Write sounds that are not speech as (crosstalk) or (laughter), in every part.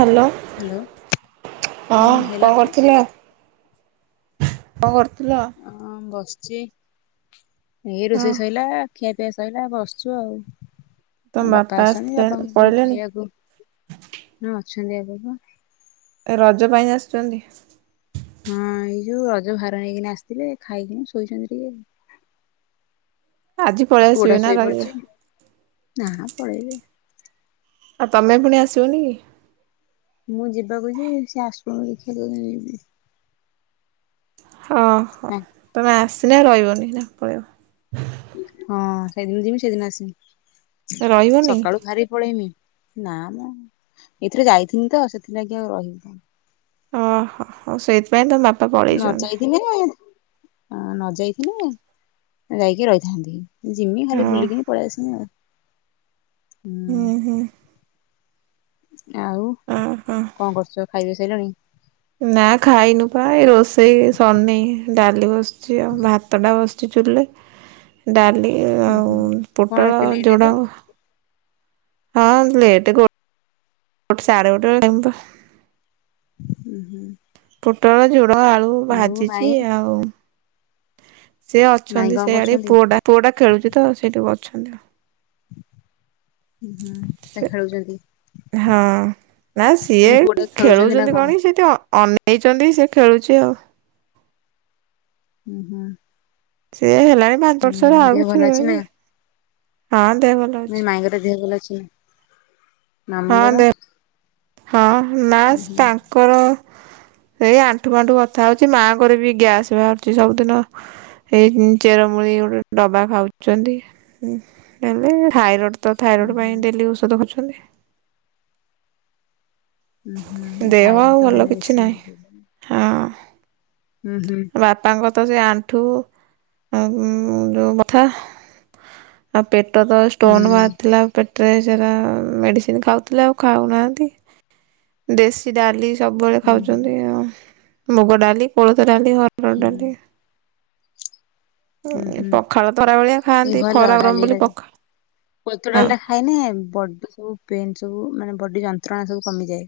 Hello. Hello. ହୁଁ ହଁ ହେଲା କଣ ତ କରୁଥିଲେ? କଣ କରୁଥିଲ? ହଁ ବସିଛି। ଏଇ ହଁ ରୋଷେଇ ସଇଲା। ଖିଆ ପିଆ ସଇଲା ବସିଛୁ ଆଉ। ତମ ବାପା ଆସିଛନ୍ତି ଆସିଲେ ବାପଙ୍କୁ ପଳେଇଲେଣି ଖାଇଆକୁ, ହଁ ଅଛନ୍ତି ଆଜି ପା। ଏ ରଜ ପାଇଁ ଆସୁଛନ୍ତି? ହଁ ଏଇ ଯୋଉ ରଜ ଭାର ଆଣିକିନା ଆସିଥିଲେ, ଖାଇକିନି ଶୋଇଛନ୍ତି ଟିକେ। ଆଜି ପଳେଇ ପୁଅଟା ଆସିବେ ନା ଶୋଇ ରହିବେ ପଡିଛି। ନା ପଳେଇବେ। ଆଉ ତମେ ପୁଣି ଆସିବନି କି? ମୁଁ ଯିବାକୁ ଯେ ସିଏ ଆସନ୍ତୁ ଦେଖିବା କୋଉଦିନ ଯିବି। ହଁ, ତମେ ଆସିଲେ ରହିବନି ନା ପଳେଇିବ। ହଁ ସେଇଦିନ ଯିବି ସେଇଦିନ ଆସିବି। ରହିବନି? ସକାଳୁ ବାହାରି ପଳେଇମି ନା ମ ଏଥିରେ ଯାଇଥିଲି ତ ସେଥିଲାଗି ଆଉ ରହିବିନି। ହଁ ହଁ ହଉ ସେଇଥିପାଇଁ ତମ ବାପା ନ ପଳେଇଛନ୍ତି ଯାଇଥିନେ, ହଁ ନ ଯାଇଥିନେ ଯାଇକି ରହିଥାନ୍ତି। ଜିମି ଖାଲି ହଁ। ବୁଲିକି ହିଁ ପଳେଇ ଆସନି ଆଉ। ହୁଁ। ହୁଁ ଆଉ ଓହୋ। କଣ କରୁଛ ଖାଇବା ସାରିଲଣି? ନା ଖାଇନୁ ପା ଏଇ ରୋଷେଇ ଶାରୀନି, ଡାଲି ବସଛି ଆଉ ଭାତ ଟା ବସ ଚି ଚୁଲିରେ, ଡାଲି ହୁଁ ଆଉ ହୁଁ କଣ ପୋଟଳ ଏତେ ଲେଟ୍ ଯେ ଜୁଡ଼ଙ୍ଗ ହଁ ଲେଟ୍ କ ଗୋଟେ ସାଢେ ଗୋଟେ ଟାଇମ୍ ତ ଉଁ ହୁଁ। ପୋଟଳ, ଝୁଡ଼ଙ୍ଗ, ଆଳୁ ଆଉ ମାଇଁ ଭାଜିଛି ଆଉ। ସେ ମାଇଁ ଅଛନ୍ତି କଣ ସେଇଆଡେ। କରୁଛନ୍ତି? ପୁଅଟା, ପୁଅଟା ଖେଳୁଛି ତ ସେଇଠି ଅଛନ୍ତି। ହୁଁ ତ ସେ ଖେଳୁଛନ୍ତି। ହଁ ନା ସିଏ ମାନେ ପୁଅ ଟା ନା ଖେଳୁଛନ୍ତି କଣ ସେଠି ଅନେ ନେଇଛନ୍ତି ସେ ଖେଳୁଛି ଆଉ ହୁଁ ହୁଁ। ସିଏ ହେଲାଣି ପାଞ୍ଚ ବର୍ଷର ହୁଁ ଆଉ ଦେହ ଭଲ କିଛି ଅଛି ରୁହେ କି ହଁ ଦେହ ଭଲ। ଅଛି। ମାଇଁ ଦେହ ଭଲ ଅଛି ହଁ ମାମଁଙ୍କର? ଦେ ହଁ ନା ତାଙ୍କର ଏଇ ଆଣ୍ଠୁ ଗଣ୍ଠି ବଥା ହଉଛି ମାଆଙ୍କରେ ବି ଗ୍ୟାସ ବାହାରୁଛି ସବୁଦିନ। ଏଇ ଚେରମୂଳି ଗୋଟେ ଡବା ଖାଉଛନ୍ତି ହେଲେ ଥାଇରଡ ତ ହୁଁ ଥାଇରଏଡ଼୍ ହୁଁ। ପାଇଁ ଡେଲି ଔଷଧ ଖାଉଛନ୍ତି। ହୁଁ ହୁଁ ଏ ଦେହ ଥାାଇରଡ ଆଉ ବି ତ ଭଲ ମାନେ କିଛି ବେଶୀଇ ନାହିଁ। ହଁ। ହୁ ହୁ ବାପାଙ୍କ ତ ସେ ଆଣ୍ଠୁ ଉଁ ଯୋଉ ବଥା ଆଉ ପେଟ ତ ହୁଁ ଷ୍ଟୋନ୍ ବାହାରିଥିଲା ପେଟରେ ସେଟା ମେଡ଼ିସିନ ଖାଉଥିଲେ ଆଉ ଖାଉନାହାନ୍ତି। ଦେଶୀ ଡାଲି ସବୁବେଳେ ହୁଁ। ଖାଉଛନ୍ତି ଆ ମୁଗ ଡାଲି କୋଳଥ ଡାଲି ହ ହରଡ଼ ଡାଲି ହୁଁ ହୁଁ ପଖାଳ ତ ଖରାବେଳିଆ ହୁଁ ଖାଆନ୍ତି ଭଲ ଖରା ଗରମ ବୋଲି ଡାଲିରେ ପଖାଳ କୋଲଥ ହଁ ଡାଲି ଟା ଖାଇନ ବଡି ସବୁ ପେନେ ସବୁ ମାନେ ବଡି ଯନ୍ତ୍ରଣା ସବୁ କମିଯାଏ।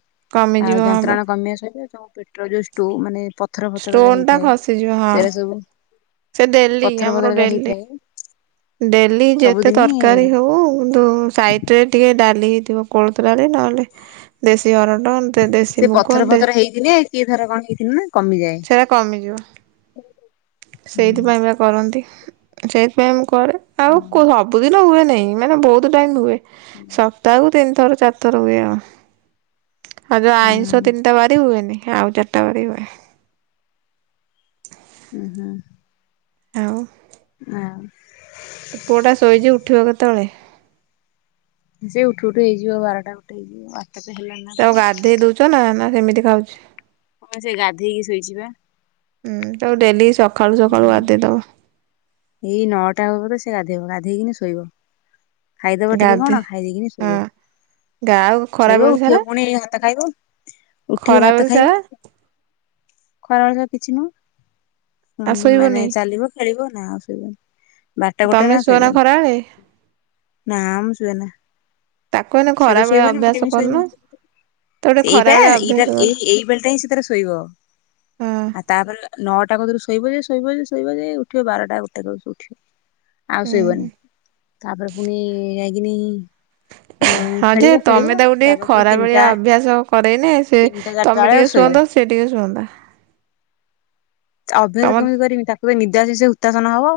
ଆଉ କମିଯିବ ହଁ ବା ଯନ୍ତ୍ରଣା କମିବା ସହିତ ପେଟ୍ ଯୋ ଷ୍ଟୋ ମାନେ ପଥର ପଥରରେ ଷ୍ଟୋନ୍ ଟା ହେଇଥାଏ ଖସିଯିବ ହଁ ସେରା ସବୁ ସେ ଡେଲି ପଥର ଆମର ପଥର ଯା ଡେଲି ହେଇଥାଏ ଡେଲି ଯେତେ ସବୁଦିନି ତରକାରୀ ହଉ କିନ୍ତୁ ସାଇଟି ସେ ଟିକେ ଡାଲି ହେଇଥିବ କୋଳଥ ଡାଲି ନହେଲେ ଦେଶୀ ହରଡ (unintelligible) ସେ ଦେଶୀ ମୁଗ ପଥର ଫଥର ହେଇଥିଲେ କିଏ ଧର କଣ ହେଇଥିଲେ ନା କମିଯାଏ। ସେଟା କମିଯିବ। ହୁଁ ସେଇଥିପାଇଁ ବା କରନ୍ତି ସେଇଥିପାଇଁ ମୁଁ କରେ ହୁଁ ଆଉ କୁହ? ସବୁଦିନ ହୁଏ ନେହିଁ ମାନେ ବହୁତ ଟାଇମ ହୁଏ ହୁଁ ସପ୍ତାହକୁ ତିନି ଥର ଚାରି ଥର ହୁଏ ଆଉ। ଆଉ ଯଉ ଆଇଁଷ ତିନିଟା ବାରି ହୁଏନି ଆଉ ଚାରିଟା ବାରି ହୁଏ। ହୁଁ ହୁଁ। ଆଉ। ହଁ। ତୋ ପୁଅଟା ଶୋଇଛି ଉଠିବ କେତେବେଳେ? ସେ ଉଠୁ ଉଠ ହେଇଯିବ ବାରଟା ଗୋଟେ ହେଇଯିବ। ତତେ ହେଲା ନା? କଣ? ତାକୁ ଗାଧେଇ ଦଉଛ ନା ନା ସେମିତି ଖାଉଛି? ହପା ସେ ଗାଧେଇକି ଶୋଇଛିିବା। ହୁଁ ତାକୁ ଡେଲି ସକାଳୁ ସକାଳୁ ଗାଧେଇଦବ। ଏଇ ନଅଟା ହବ ତ ସେ ଗାଧୋଇ ବ ଗାଧେଇଇକିନି ଶୋଇବ। ଖାଇଦବ ଟିକେ ଗାଧେ କଣ ଖାଇ ଦେଇକିନି ହଁ ଶୋଇବ। ଗା ଆଉ ଶୋଇବ ଖରାବେଳେ ଉଠିବ ସାରା ପୁଣି ଭାତ ଖାଇବ ଉଠିବ ଭାତ ଖରାବେଳେ ସାରା ଖାଇବ। ଖରାବେଳେ ରେ କିଛି ଆଉ ନୁହଁ ମାନେ ଶୋଇବନି ଚାଲିବ ଖେଳିବ ନା ଆଉ ଶୋଇବନି ବାରଟା ଗୋଟେ ତମେ ନା ଶୁଅନା ଖରାବେଳେ ଶୋଇବନି ନାମ ସୁଏନା। ତାକୁ ଏଇନା ସେ ତ ଖରାବେଳେ ଶୋଇବନି ମୁଁ ଅଭ୍ୟାସ କେମିତି କରୁନ ଶୋଇମି ତାକୁ ଟିକେ ସେ ଏଇଟା ଖରାବେଳେ ଅଭ୍ୟାସ ଏଇଟା କର ଏଇ ଏଇ ବେଳ ଟା ହିଁ ସେ ତାର ଶୋଇବ। ହଁ। ଆଉ ତାପରେ ନଅଟା ପାଖରୁ ଶୋଇବ ଯେ ଶୋଇବ ଯେ ଶୋଇବ ଯେ ଉଠିବ ବାରଟା ବେଳେ। ଉଠିବ ଆଉ ହୁଁ ଶୋଇବନି ହୁଁ ତାପରେ ପୁଣି ଯାଇକିନି ଅଁ ହଁ ଯେ ଖେଳିବ ଖେଳିବ ତମେ ତାକୁ ଟିକେ ତାପରେ ପୁଣି ଖରା ତିନିଟା ବେଳିଆ ଅଭ୍ୟାସ କରେଇଲେ ସେ ତିନିଟା ଚାରିଟା ତମେ ବେଳେ ଟିକେ ଶୋଇବ ଶୁଅନ୍ତ ସେ ଟିକେ ସୁଅନ୍ତା। ତମ ଅଭ୍ୟାସ କେମିତି କରିମି ତାକୁ ନିଦ ଆସିଲେ ସେ ହୁତାସନ ହବ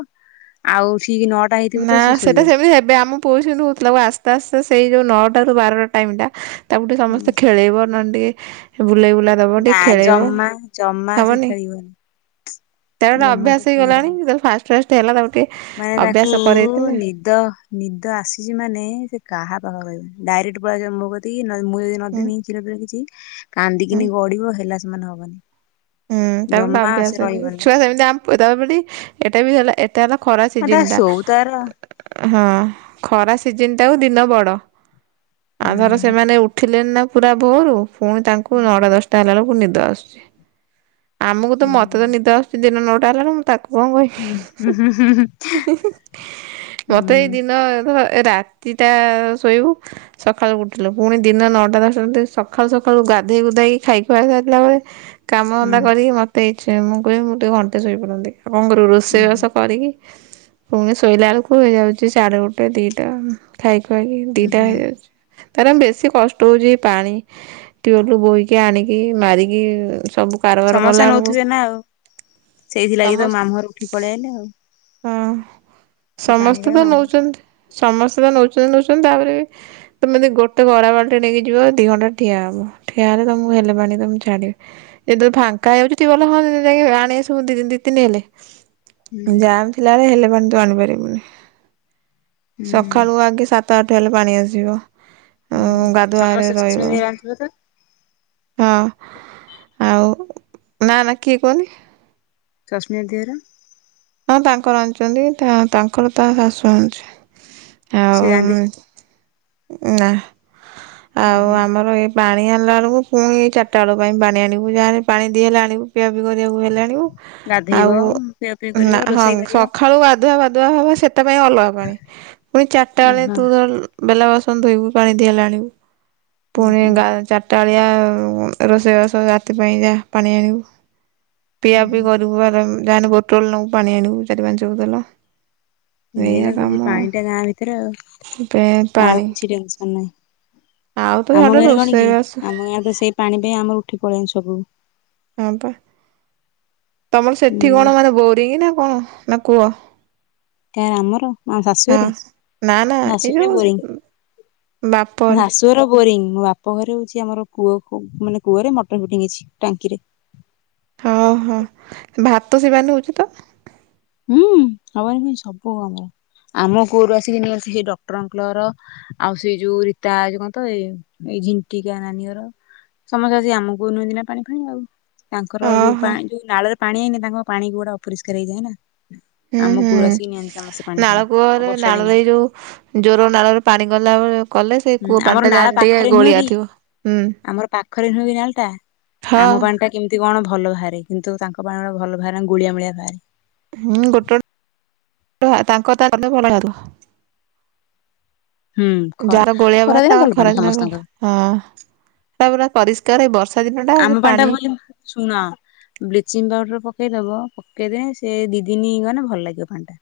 ଆଉ ଠିକ ନ ନା ସେଟା ସେମିତି ହେବେ ଆମ ପୁଅ (unintelligible) ନଉଥିଲା ଆସ୍ତେ ଆସ୍ତେ ସେଇ ଯୋଉ ନଅଟାରୁ ବାରଟା ଟାଇମ ଟା ତାକୁ ଟିକେ ହୁଁ ସମସ୍ତେ ଖେଳେଇବ ନହେଲେ ଟିକେ ବୁଲେଇ ବୁଲା ଦବ ନା ଟିକେ ଖେଳିଇବ ଜମା ଜମା ସେ ହବନି। ଖେଳିବନି ତାର ତ ଜମା ଅଭ୍ୟାସ ସେ ହେଇଗଲାଣି ଖେଳିବନି ଯେତେବେଳେ ଫାଷ୍ଟ ଫାଷ୍ଟ ହେଲା ତାକୁ ଟିକେ ମାନେ ଅଭ୍ୟାସ ତାକୁ କରେଇଥିଲେ ନିଦ ନିଦ ଆସିଛି ମାନେ ସେ କାହା ପାଖ ରହିବନି ଡାଇରେକ୍ଟ ପାଲେଇଆସିବ ମୋ ମୁଁ ଯଦି ହୁଁ ନଦେମି କ୍ଷୀର ଫୀର କିଛି ହୁଁ କାନ୍ଦିକିନି ଗଡିବ ହେଲା ସେମାନେ ହବନି। ହୁଁ ତାର ସେଟା ଜମା ସେ ଅଭ୍ୟାସ ହେଇଯାଇଛି ରହିବନି ଛୁଆ ସେମିତି ଆମ ଏଟା ବି ହେଲା ଏ ତେ ହେଲା ଖରା ଆ ତା ସିଜିନ ଟା। ଶୋଉ ତାର ହଁ ଖରା ସିଜିନ ଟା ଦିନ ବଡ ଆଉ ଧର ହୁଁ। ସେମାନେ ଉଠ ଉଠିଲାଣି ନା ପୁରା ଭୋରୁ ପୁଣି ହୁଁ ତାଙ୍କୁ ନଅଟା ଦଶଟା ହେଲା ବେଳକୁ ନିଦ ଆସୁଛି। ଆମକୁ ତ ହୁଁ ମତେ ତ ନିଦ ଆସୁଛି ଦିନ ନଅଟା ହେଲାରୁ ମୁଁ ତାକୁ (unintelligible) ହୁଁ ହୁଁ ହୁଁ ମୋତେ ଦିନ ଅ ରାତିଟା ଶୋଇବୁ ସକାଳୁ ଉଠିଲୁ ପୁଣି ଦିନ ନଅଟା ଦଶଟା ସକାଳୁ ସକାଳୁ ଗାଧୋଇ ଗୁଧୋଇ ଖାଇ ଖୁଆଇ ସାରିିଲା ପରେ କାମ ହୁଁ ଧନ୍ଦା କରିକି ମୋତେ ଇଛା ମୁଁ କହିବି ମୁଁ ଟିକେ ଘଣ୍ଟେ ଶୋଇପଡ଼ନ୍ତି ଆଉ କଣ କରିବୁ ହୁଁ ରୋଷେଇବାସ କରିକି ପୁଣି ଶୋଇଲା ବେଳକୁ ହେଇଯାଉଛି ସାଡେ ଗୋଟେ ଦିଟା ଖାଇ ଖୁଆଇକି ହୁଁ ଦିଟା ହୁଁ ହେଇଯାଉଛି। ତାର ବେଶୀ କଷ୍ଟ ହଉଛି ପାଣି ଟିୱାଲ ବୋହିକି ଆଣିକି ମାରିକି ସବୁ କାରବାର ସମସ୍ତେ କଲା ବେଳକୁ ନଉଥିବେ ନା ଆଉ ସେଇଥିଲାଗି ତ ସମସ୍ତ ମାମୁଘର ଉଠିକି ପଳେଇ ଆଇଲେ ଆଉ। ହଁ ସେ ସମସ୍ତେ ପାଣିରେ ତ ମାମୁଁ ଘର ନଉଛନ୍ତି ସମସ୍ତେ ତ ନଉଛନ୍ତି ନଉଛନ୍ତି ତାପରେ ବି ତମେ ଗୋଟେ ଗରା ବାଲ୍ଟି ନେଇକି ଯିବ ଦି ଘଣ୍ଟା ଠିଆ ହବ ଠିଆ ହେଲେ ତମକୁ ହେଲେ ପାଣି ଦେବେ ଛାଡିବେ। ଯେତେବେଳେ ଫାଙ୍କା ହୋଉଛି ଟିୱଳ ହଁ ଯାଇ ଆଣି ଆସିବୁ ଦି ଦିଇ ତିିନି ହେଲେ ହୁଁ ଜାମ୍ ଥିଲାବେଳେ ହେଲେ ପାଣି ତୁ ଆଣିପାରିବୁନି ହୁଁ। ସକାଳୁ ଆଗେ ସାତ ଆଠଟା ହେଲେ ପାଣି ଆସିବ ହୁଁ ଆଉ ଗାଧୁଆଘରେ ସମସ୍ତେ ରହିବ। (inaudible) ହଁ ଆଉ ନା ନା କିଏ କୁହନି। (unintelligible) ହଁ ତାଙ୍କର ଆଣୁଛନ୍ତି ତାଙ୍କର ତା ଶାଶୁ ଆଣୁଛି। ଆଉ ସିଏ (unintelligible) ନା ଆଉ ଆମର ଏ ପାଣି ଆଣିଲା ବେଳକୁ ପୁଣି ଚାରିଟା ବେଳ ପାଇଁ ପାଣି ଆଣିବୁ ଯାହେଲେ ପାଣି ଦିଇ ହେଲେ ଆଣିବୁ ପିଆ ପି କରିବାକୁ ହେଲେ ଆଣିବୁ। ଆଉ ଗାଧୋଇବ ନା ହଁ ସକାଳୁ ଗାଧୁଆ ବାଧୁଆ ହବ ସେଥିପାଇଁ ଅଲଗା। ପୁଣି ଚାରିଟା ବେଳେ ଓହୋ ତୁ ବେଲା ବାସନ ଧୋଇବୁ ପାଣି ଦି ହେଲେ ଆଣିବୁ। ହୁଁ ପୁଣି ହୁଁ ଗା ଚାରିଟାଳିଆ ରୋଷେଇବାସ ରାତି ପାଇଁ ଯାହା ପାଣି ଆଣିବୁ ହୁଁ ପିଆ ପିଇ ହୁଁ। କରିବୁ ଯାହାହେନେ ବୋଟଲ ନେବୁ ପାଣି ଆଣିବୁ ଚାରି ପାଞ୍ଚ ବୋତଲ। ଏଇଆ ମେନ ତ କାମ ପାଣି ଟା ଗାଁ ଭିତରେ ଆଉ ପେ ଆଉ ପାଣି କିଛି ଟେନସନ ନାହିଁ। ଆଉ ତ ଛାଡ ଆମ ଗାଁରେ କଣ କି ରୋଷେଇବାସ ଆମ ଗାଁରେ ତ ସେଇ ପାଣି ପାଇଁ ଆମର ଉଠି ପଳେଇ ଆସିଲୁ ସବୁ। ହଁ ପା ତମର ସେଠି ଉଁ କଣ ମାନେ ବୋରିଙ୍ଗି ନା କଣ ନା କୁଅ। କାହାର ଆମର ଆମ ହଁ ଶାଶୁଘରେ ନା ନା ଏ ଶାଶୁଘରେ ଯୋଉ ବାପ ଘରେ ତୋର ବୋରିଂ। ମୋ ବାପ ଘରେ ହଉଛି ଆମର କୂଅ ମାନେ କୂଅରେ ମଟର ଫିଟିଙ୍ଗ ହେଇଚି। ଟାଙ୍କିରେ। ହଁ ହ ଭାତ ସେ ପାଣିରେ ହଉଚି ତ? ହୁଁ ହବନି କି ମାଇଁ? ସବୁ ହବ। ଆମର ଆମ କୂଅରୁ ଆସିକି ନିଅନ୍ତି ସେଇ ଡକ୍ଟର ଅଙ୍କଲ ହର। ଆଉ ସେଇ ଯୋଉ ରୀତା ଯୋ କଣ ତ ଏ ଏଇ ଝିଙ୍କିକା ନାନୀହର। ସମସ୍ତେ ଆସି ଆମ କୂଅରୁ ନିଅନ୍ତି ନାଁ ପାଣି ଫାଣି ଆଉ। ତାଙ୍କର ଯୋଉ ପା ଓହୋ ଯୋଉ ନାଳରେ ପାଣି ହେଇନି ତାଙ୍କ ପାଣି କୂଅଟା ପୁରା ଅପରିଷ୍କାର ହେଇଯାଏ ନା। ହୁଁ ଆମ କୂଅରୁ ହୁଁ। ଆସିକି ନିଅନ୍ତି ସମସ୍ତେ ପାଣି ନାଳ ଫାଣି ଆଉ କୂଅରେ ବର୍ଷା ଦିନିଆ। ନାଳରେ ଏଇ ଯୋଉ ଜୋର ନାଳରେ ପାଣି ଗଲାବ କଲେ ସେ ହୁଁ କୂଅ ଆମର ପାଣିଟା ନାଳ ଯାହେନେ ଟିକେ ପାଖରେ ନୁହଁ ଗୋଳିଆ କି ଥିବ। ହୁଁ। ଆମର ହଁ। କେମତି କଣ ଭଲ ଭାରେ କିନ୍ତୁ ତାଙ୍କ ପାଣି ଉଡ଼ା ଭଲ ଭାରେଁ ଗୁଳିଆ ମୁଳିଆ ଭାରେ। ହୁଁ ଗୋଟ ଏହା ତାଙ୍କ ତା ଅନ୍ୟ ଭଲ ୟାଦୁ ହୁଁ ଖ ଯାହାର ଗୋଳିଆ ବାହାରେ ଖରାଦିନେ ଭଲ ତାଙ୍କର ପାଣି ଖରା ଦିନରେ ଭଲ। ସମସ୍ତଙ୍କର। ହଁ। ତା ପୁରା ପରିଷ୍କାରେ ଏଇ ବର୍ଷା ଦିନ ଟା ସେ ଆମ ପାଣି ପାଣିଟା ଭଲ୍ୟୁମ ଶୁଣ। ବ୍ଲିଚିଂ ପାଉଡ଼ର ପକେଇଦବ, ପକେଇଦେଁ ସେ ଦି ଦିନି ଗନେ ଭଲ ଲାଗିବ ପାଣିଟା।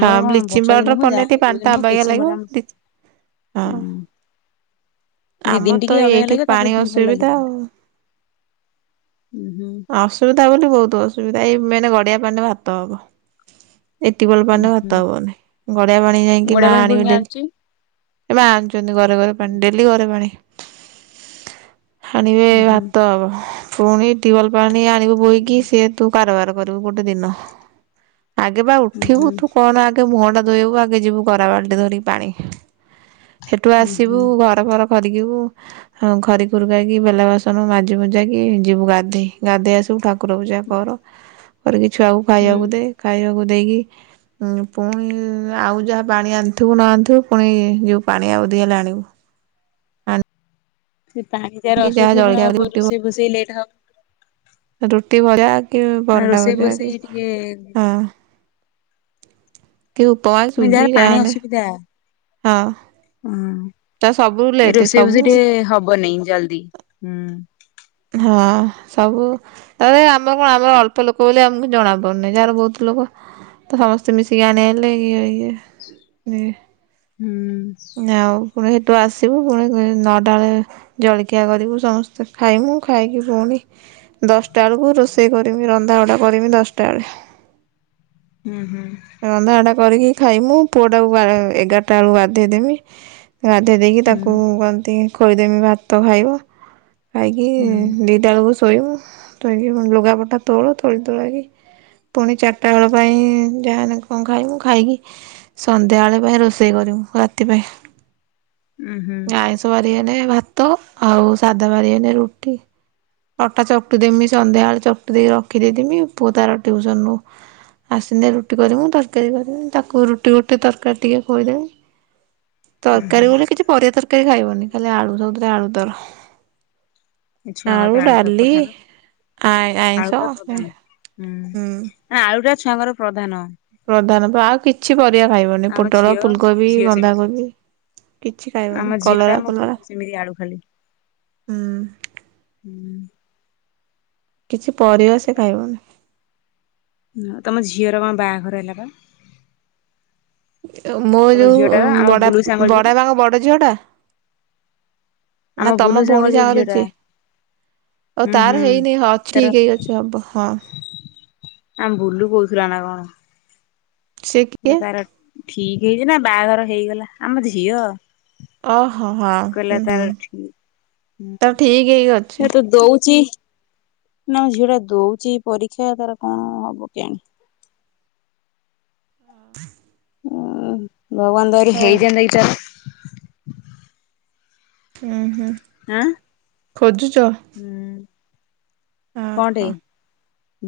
ହଁ କଣ ବ୍ଲିଚିଂ ବର୍ଷା ପାଉଡ଼ର ଦିନ ହଉ ପଡ଼ନେ ଟିକେ ଯାହା ଯୋଉ ଦିନ ପାଣିଟା ହଉ ଅବାଗିଆ ବ୍ଲିଚିଂ ଲାଗିବ ପାଉଡର ଆମେ ଦିତ୍ ହଁ ହୁଁ ଦି ଦିନ ଆମର ଟିକେ ତ ଅବାଗିଆ ଏଇଠି ଲାଗିବ ତାପରେ ପାଣି ଭଲ ଲାଗିବ ଅସୁବିଧା ପାଣିଟା। ଆଉ। ଉଁ ହୁଁ। ଅସୁବିଧା ବୋଲି ବୋହୁତୁ ଅସୁବିଧା। ଏଇ ମେନେ ଗଡ଼ିଆ ପାଣିରେ ଭାତ ହବ। ଏଇ ଟିବଲ ଉଁ ପାଣିରେ ହୁଁ ଭାତ ହବନେଇ। ଗଡି଼ଆ ପାଣି ଯାଇଁକି ଗୋଡିଆ ମା ପାଣି ଆଣିବେ ପୁଣି ଡେ ଆଣୁଚି। ଏ ମା ଚନ୍ତି ଗରେ ଗରେ ପାଣି। ଡେଲି ଗରେ ପାଣି। ହାଣିବେ ଉଁ ହୁଁ ଭାତ ହବ। ପୁଣି ଟିୱଲ ପାଣି ଆଣିବୁ ବୋହିକି ସିଏ ତୁ କାରବାର କରିବୁ ଗୋଟେ ଦିନ। ଆଗେ ପା ଉଁ ଉଠିବୁ ହୁଁ ତୁ କଣ ଆ କେ ମୁହଁଟା ଧୋଇହବୁ। ଆଗେ ଯିବୁ ଗରା ବାଲଟି ଧରିକି ପାଣି ହେଠୁ ଉଁ ଆସିବୁ ହୁଁ। ଘ ଡ ଫର ଖରକିବୁ। ହଁ ଖରି ଖୁରୁକାକି ବେଲା ବାସନ ମାଜି ମୁଜାକି ଯିବୁ ଗା ଧେଇ। ଗାଧେଇ ଆସିବୁ ଠାକୁର ପୂଜା କର। କରିକି ଛୁଆକୁ ହୁଁ ଖାଇବାକୁ ଦେ। ଖାଇଆକୁ ଦେଇକି ଉଁ ପୁଣି ଆଉ ଯାହା ପାଣି ଆଣିଥିବୁ ନ ଆଣିଥିବୁ ପୁଣି ଯିଉ ପାଣି ଆଉ ଦି ହେଲେ ଆଣିବୁ। ସେ ପାଣି ଯାର ଆଣିକି ଯାହା ଅସୁଥିବ ଜଳଖିଆ ହବ ରୁଟି ରୋଷେଇ ଫୋଷେଇ ଲେଟ ହବ। ରୁଟି ଭଳିଆ କି ପରଟା ରୋଷେଇ ଭଜା କି ଫୋଷେଇ ଟିକେ ହଁ। କି ଉପମା ସୁଜି ଯାହେନେ ଯା। ହଁ। ତା ସବୁ ହଁ। ଏ ଲେଟ୍ ରୋଷେଇ ସବୁ ଫୋଷେଇ ଟିକେ ହବନେଇଁ ଜଲଦି। ହଁ। ସବୁ ତାରେ ଆମର କଣ ଆମର ଅଳ୍ପ ଲୋକ ବୋଲି ଆମୁକୁ ଜଣା ପଡୁ଼ନେଇଁ। ଯାହାର ବହୁତ ଲୋକ ତ ସମସ୍ତେ ମିଶିକି ଆଣି ଆଇଲେ ଇଅ ଇଏ ଏ ହୁଁ। ଆଉ ଫୁଣି ହେଠୁ ଆସିବୁ ଫୁଣି କୁଇ ନଅଟାଳେ ଜଳିଖିଆ କରିବୁ। ସମସ୍ତେ ଖାଇମୁ। ଖାଇକି ପୁଣି ଦଶଟା ଅଳୁକୁ ରୋଷେଇ କରମି ରନ୍ଧାବଢ଼ା କରମି ଦଶଟା ଅଳେ। ଉଁ ହୁଁ‌। ରନ୍ଧାବଢ଼ା କରିକି ଖାଇମୁ। ପୁଅଟାକୁ ଗାଳ ଏଗାରଟା ଅଳୁ ଗାଧେଇ ଦେମି। ଗାଧେଇ ଦେଇକି ହୁଁ ତାକୁ କନ୍ତି ଖୋଇଦେମି ଭାତ ଖାଇବ। ଇ ହୁଁ ଦିଟା ଅଳୁକୁ ଶୋଇମୁ। ଶୋଇକି ପୁଣି ଲୁଗାପଟା ତୋଳ। ତୋଳି ତୁଳାକି ପୁଣି ଚାରିଟା ଏଳ ପାଇଁ ଯାହା ହେନେ କଁ ଖାଇମୁ ଖାଇକି ସନ୍ଧ୍ୟାଏଳେ ପାଇଁ ରୋଷେଇ କରିମୁ ରାତି ପାଇଁ। ଉଁ ହୁଁ। ଆାଇଁଷ ବାରି ହେଲେ ଭାତ ଆଉ ସାଧା ବାରିିହେଲେେ ରୁଟି। ଅଟା ଚକଟି ଦେମି। ସନ୍ଧ୍ୟାବେଳେ ଚକଟି ଦେଇ ରଖିଦେଇଥିମି, ପୁଅ ତାର ଟ୍ୟୁସନରୁ ଆସିନେ ରୁଟି କରିମୁ, ତରକାରୀ କରିମି। ତାକୁ ରୁଟି ଗୋଟେ ତରକାରୀ ଟିକେ ପଡେ। ତରକାରୀ ବୋଲି କିଛି ପରିବା ତରକାରୀ ଖାଇବନି ଖାଲି ଆଳୁ ସବୁଥିରେ ଆଳୁ ତାର। ଏ ଛୁଆ ଙ୍କ ପାଇଁ ଆଳୁଟା ଡାଲି ପ୍ରଧାନ ଆଇଁଷ ଆଳୁ ଟା ପ୍ରଧାନ ହୁଁ ହୁଁ। ଆଁ ଆଳୁଟା ଛୁଆଙ୍କର ପ୍ରଧାନ। ପ୍ରଧାନ ପା ଆଉ କିଛି ପରିବା ଖାଇବନି ଆମ ପୋଟଳ, ଝିଅ ଆମ ଫୁଲକୋବି, ଝିଅ ସେମିତି। ବନ୍ଧାକୋବି। କିଛି ଆମ ଖାଇବନି ଝିଅଟା କଲରା ମୋ ପୁଅ ପଲରା ସେମିତି ଆଳୁ ଖାଲି ହୁଁ। ହୁଁ। କିଛି ପରିବା ସେ ଖାଇବନି। ହୁଁ ତମ ଝିଅର କଣ ବାହାଘର ହେଲା ବା? ଅ ମୋର ତମ ଝିଅଟାର ଯୋଉ-ଉ-ଉ-ଉ ଉ ଆମ ବଡଆପା ବୁଲୁ ସାଙ୍ଗର ଯୋଉ ବଡା ବାପାଙ୍କ ବଡ ଝିଅ ଟା? ଆମ ନା ବୁଲୁ ତମ ସାଙ୍ଗର ଭଉଣୀ ଯୋଉ ସାଙ୍ଗରେ ଝିଅଟା ଯିଏ। ଓ ହୁଁ ହୁଁ। ତାର ହେଇନି ହଁ ତାର ଠିକ ହେଇକି ଅଛି ହବ ହଁ। ଆମ ବୁଲୁ କହୁଥିଲା ନା କଣ। ସେ କହିଲା କିଏ ତାର ଠିକ ହେଇଛି ନା ବାହାଘର ହେଇଗଲା ଆମ ଝିଅ ଓ ହଁ ହଁ କହିଲା ହୁଁ ତାର ହୁଁ। ଠିକ ତାର ଠିକ ହେଇ ଅଛି। ହୁଁ ଏ ତ ଦଉଛିି ନା ଝିଅ ଟା ଦଉଛି ପରୀକ୍ଷା ତାର କଣ-ଅ-ଅ ହବ କେଜାଣି। ଉ-ଉ-ଉ ଭଗବାନ ଙ୍କ ଦୟା ରୁ ହଉ। ହେଇଯାଆନ୍ତା କି ତାର। ଉଁ ହୁଁ। ଆଁ ଖୋଜୁଛ? ହୁଁ। କଣ ଟେ ଓହୋ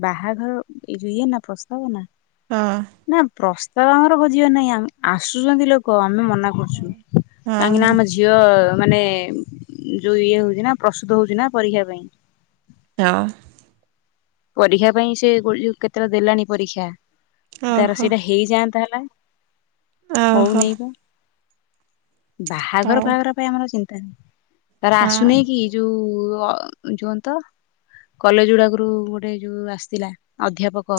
ବାହାଘର ଇଏ ନା ପ୍ରସ୍ତାବ ନା? ହଁ। ନା ପ୍ରସ୍ତାବ ଆମର ଖୋଜିବାର ନାହିଁ ଆମ୍ ଆସୁଛନ୍ତି ଲୋକ ଆମେ ମନା କରୁଛୁ ହଁ କାହିଁକି ନା ହଁ ଆମ ହଁ ଝି ଝିଅ-ଅ-ଅ-ଅ ମାନେ ଯୋଉ ଇଏ ହଉଛି ନା ପ୍ରସ୍ତୁତ ହଉଛି ନା ପରୀକ୍ଷା ପାଇଁ। ହଁ। ପରୀକ୍ଷା ପାଇଁ ସେ ଗୋଲୁ କେତେଟା ଦେଲାଣି ପରୀକ୍ଷା ତାର ଓହୋ ସେଇଟା ହେ ହେଇଯାଆନ୍ତା ହେଲା ଓହୋ ହଉନେଇ ବା। ବାହାଘର ହଉ ଫାହାଘର ପାଇଁ ଆମର ଚିନ୍ତା ନାହିଁ। ତାର ହଁ। ଆସୁନେଇ କି ଯୋଉ-ଉ-ଉ-ଉ ଅ ଯୁଅନ୍ତ କଲେଜ ଗୁଡାକରୁ ଏ ଯୋଉ ଆସିଥିଲା ଅଧ୍ୟାପକ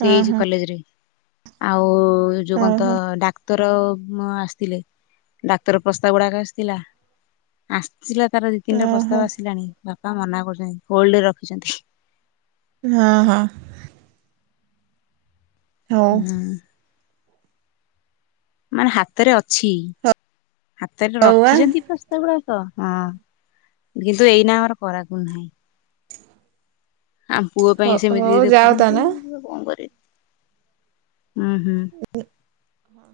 ସେ ହେଇଛି ଓହୋ କଲେଜରେ ଆଉ-ଉ-ଉ କୋଉ ଯୋଉ ଓହୋ ଓହୋ କଣତ-ଅ-ଅ-ଅ ଡାକ୍ତର-ଅ-ଅ-ଅ ଅମ୍ ଆସିଥିଲେ ଡାକ୍ତର ପ୍ରସ୍ତାବ ଗୁଡାକ ଆସିଥିଲା। ଆସିଥିଲା ତାର ଦି ତିନିଟା ପ୍ରସ୍ତାବ ଆସିଲାଣି ବାପା ମନା କରୁଛନ୍ତି ହୋଲଡରେ ରଖିଛନ୍ତି। ହଁ ହଁ। ହଉ ହୁଁ। ମାନେ ହାତରେ ଅଛି। ହାତରେ ହଉ ରଖିଛନ୍ତି ଆ। ପ୍ରସ୍ ସେଗୁଡାକ ହଁ କିନ୍ତୁ ଏଇନା ଆମର କରାକୁ ନାହିଁ। ଆମ ପୁଅ ପାଇଁ ହଉ ସେମିତି ହଉ ଯାଅ ତାନେ। ଦେଖୁଛନ୍ତି-ଇ-ଇ-ଇ ବା କଣ କରିବେ ହୁଁ ହୁଁ। ହଁ